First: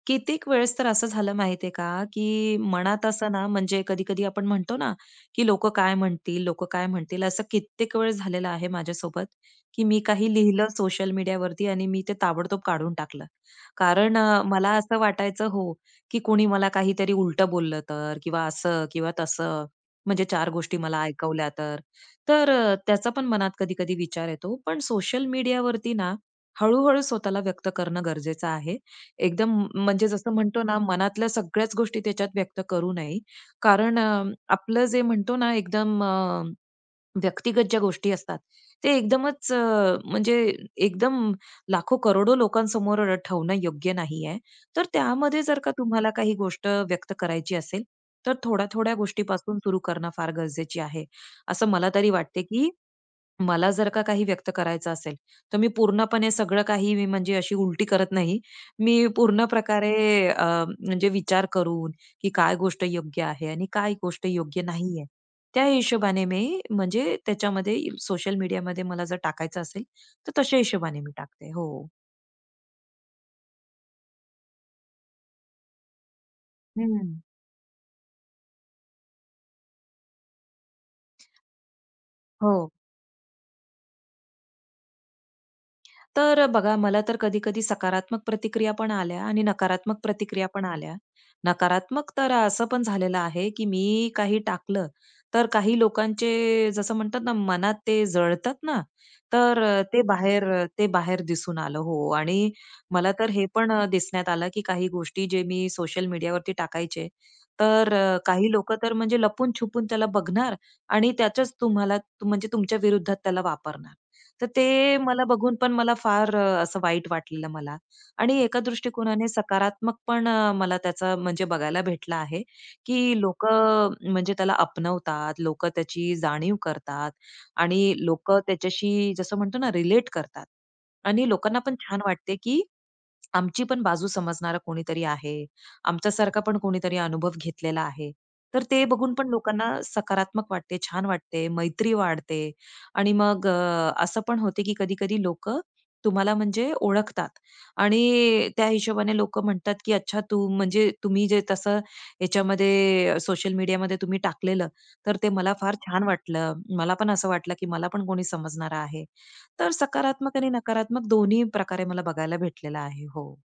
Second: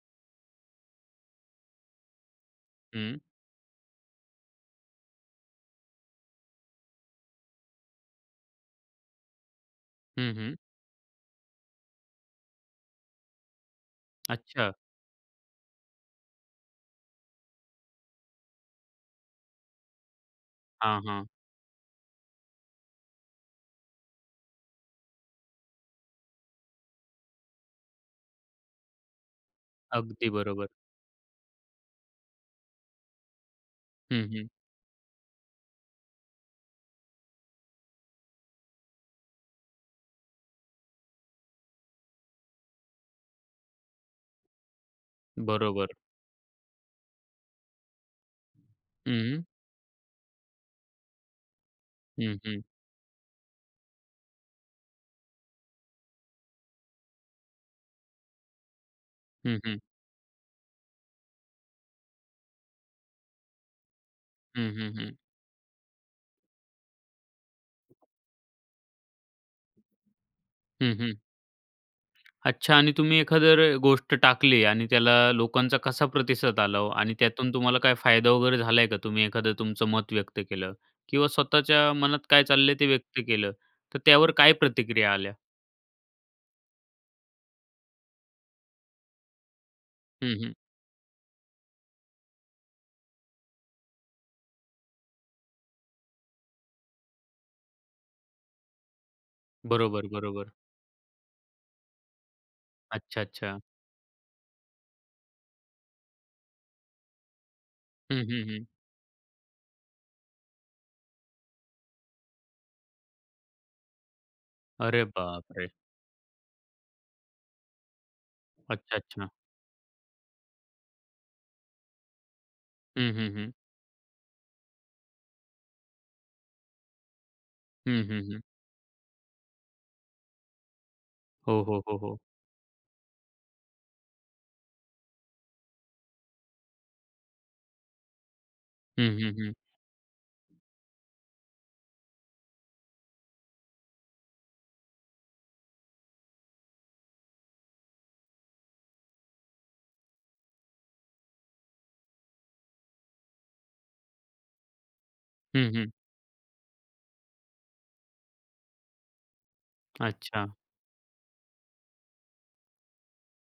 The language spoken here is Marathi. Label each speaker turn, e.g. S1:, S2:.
S1: कित्येक वेळेस तर असं झालं माहिती आहे का, की मनात
S2: हं.
S1: असं ना, म्हणजे कधी कधी आपण म्हणतो ना, की "लोकं काय म्हणतील, लोकं काय म्हणतील," असं कित्येक वेळेस झालेलं आहे माझ्यासोबत. की मी
S2: हं,
S1: काही
S2: हं.
S1: लिहिलं सोशल मीडियावरती आणि मी ते ताबडतोब काढून टाकलं, कारण अ,
S2: अच्छा.
S1: मला असं वाटायचं हो, की कुणी मला काहीतरी उलटं बोललं तर असं किंवा तसं. म्हणजे 4 गोष्टी मला
S2: हां, हां.
S1: ऐकवल्या तर. तर अ, त्याचा पण मनात कधी-कधी विचार येतो. पण सोशल मीडियावरती ना, हळूहळू स्वतःला व्यक्त करणं गरजेचं आहे. एकदम म म्हणजे
S2: अगदी
S1: जसं म्हणतो
S2: बरोबर.
S1: ना मनातल्या सगळ्याच गोष्टी त्याच्यात व्यक्त करू नये, कारण अ,
S2: हं, हं.
S1: आपलं जे म्हणतो ना, एकदम अ, व्यक्तिगत ज्या गोष्टी असतात, ते एकदमच अ, म्हणजे एकदम लाखो, करोडो, लोकांसमोर ठेवणं योग्य नाही आहे. तर त्यामध्ये जर का
S2: बरोबर.
S1: तुम्हाला काही गोष्ट व्यक्त करायची असेल, तर थोड्या थोड्या
S2: हं.
S1: गोष्टीपासून सुरू करणं फार गरजेची आहे, असं मला तरी
S2: हं,
S1: वाटते.
S2: हं.
S1: की मला जर का काही व्यक्त करायचं असेल, तर मी पूर्णपणे सगळं काही मी म्हणजे अशी उलटी करत नाही. मी पूर्ण
S2: हं, हं.
S1: प्रकारे अ, म्हणजे विचार करून, की काय गोष्ट योग्य आहे आणि काय गोष्ट योग्य
S2: हं, हं,
S1: नाही आहे.
S2: हं.
S1: त्या हिशोबाने मी म्हणजे त्याच्यामध्ये सोशल मीडियामध्ये मला जर टाकायचं असेल तर तशा
S2: हं,
S1: हिशोबाने मी
S2: हं.
S1: टाकते हो.
S2: अच्छा आणि तुम्ही एखादी जर गोष्ट टाकली आणि त्याला लोकांचा कसा प्रतिसाद आला ओ आणि
S1: हं.
S2: त्यातून तुम्हाला काय फायदा वगैरे झाला आहे का? तुम्ही एखादा तुमचं मत व्यक्त केलं किंवा स्वतःच्या मनात काय
S1: हो.
S2: चाललं आहे ते व्यक्त केलं तर त्यावर काय प्रतिक्रिया आल्या?
S1: तर बघा, मला तर कधी-कधी सकारात्मक प्रतिक्रिया पण आल्या आणि नकारात्मक
S2: हं,
S1: प्रतिक्रिया
S2: हं.
S1: पण आल्या. नकारात्मक तर असं पण झालेलं आहे, की मी काही टाकलं, तर काही लोकांचे जसं म्हणतात ना, मनात ते जळतात ना, तर अ, ते बाहेर
S2: बरोबर-बरोबर.
S1: अ, ते बाहेर दिसून आलं हो आणि मला तर हे
S2: अच्छा-अच्छा.
S1: पण अ, दिसण्यात आलं की काही गोष्टी जे मी सोशल मीडियावरती टाकायचे. तर
S2: हं,
S1: अ,
S2: हं,
S1: काही
S2: हं.
S1: लोकं तर अ, म्हणजे लपून छपून त्याला बघणार आणि त्याचच तुम्हाला म्हणजे तुमच्या विरुद्धात त्याला वापरणार. तर ते
S2: अरे
S1: मला बघून
S2: बापरे!
S1: पण मला फार असं वाईट वाटलेलं, मला आणि एका दृष्टिकोनाने
S2: अच्छा-अच्छा.
S1: सकारात्मक पण मला त्याचा म्हणजे बघायला भेटलं आहे.
S2: हं,
S1: की
S2: हं, हं.
S1: लोकं अ, म्हणजे त्याला आपणवतात लोकं, त्याची जाणीव करतात आणि
S2: हं, हं,
S1: लोकं
S2: हं.
S1: त्याच्याशी जसं म्हणतो ना, रिलेट करतात आणि लोकांना
S2: हो,
S1: पण
S2: हो, हो,
S1: छान
S2: हो.
S1: वाटते, की आमची पण बाजू समजणारा कोणीतरी आहे. आमच्यासारखा पण कोणीतरी अनुभव घेतलेला आहे. तर ते बघून
S2: हं,
S1: पण
S2: हं, हं.
S1: लोकांना सकारात्मक वाटते, छान वाटते, मैत्री वाढते आणि मग असं पण होते की कधी-कधी लोकं तुम्हाला म्हणजे ओळखतात. आणि त्या हिशोबाने लोकं म्हणतात, की अच्छा तू म्हणजे तुम्ही जे तसं ह्याच्यामध्ये सोशल मीडियामध्ये तुम्ही टाकलेलं, तर ते मला
S2: हं,
S1: फार
S2: हं.
S1: छान वाटलं. मला पण असं वाटलं की मला पण कोणी समजणारं आहे. तर सकारात्मक आणि
S2: अच्छा.
S1: नकारात्मक दोन्हीप्रकारे मला बघायला भेटलेलं आहे हो.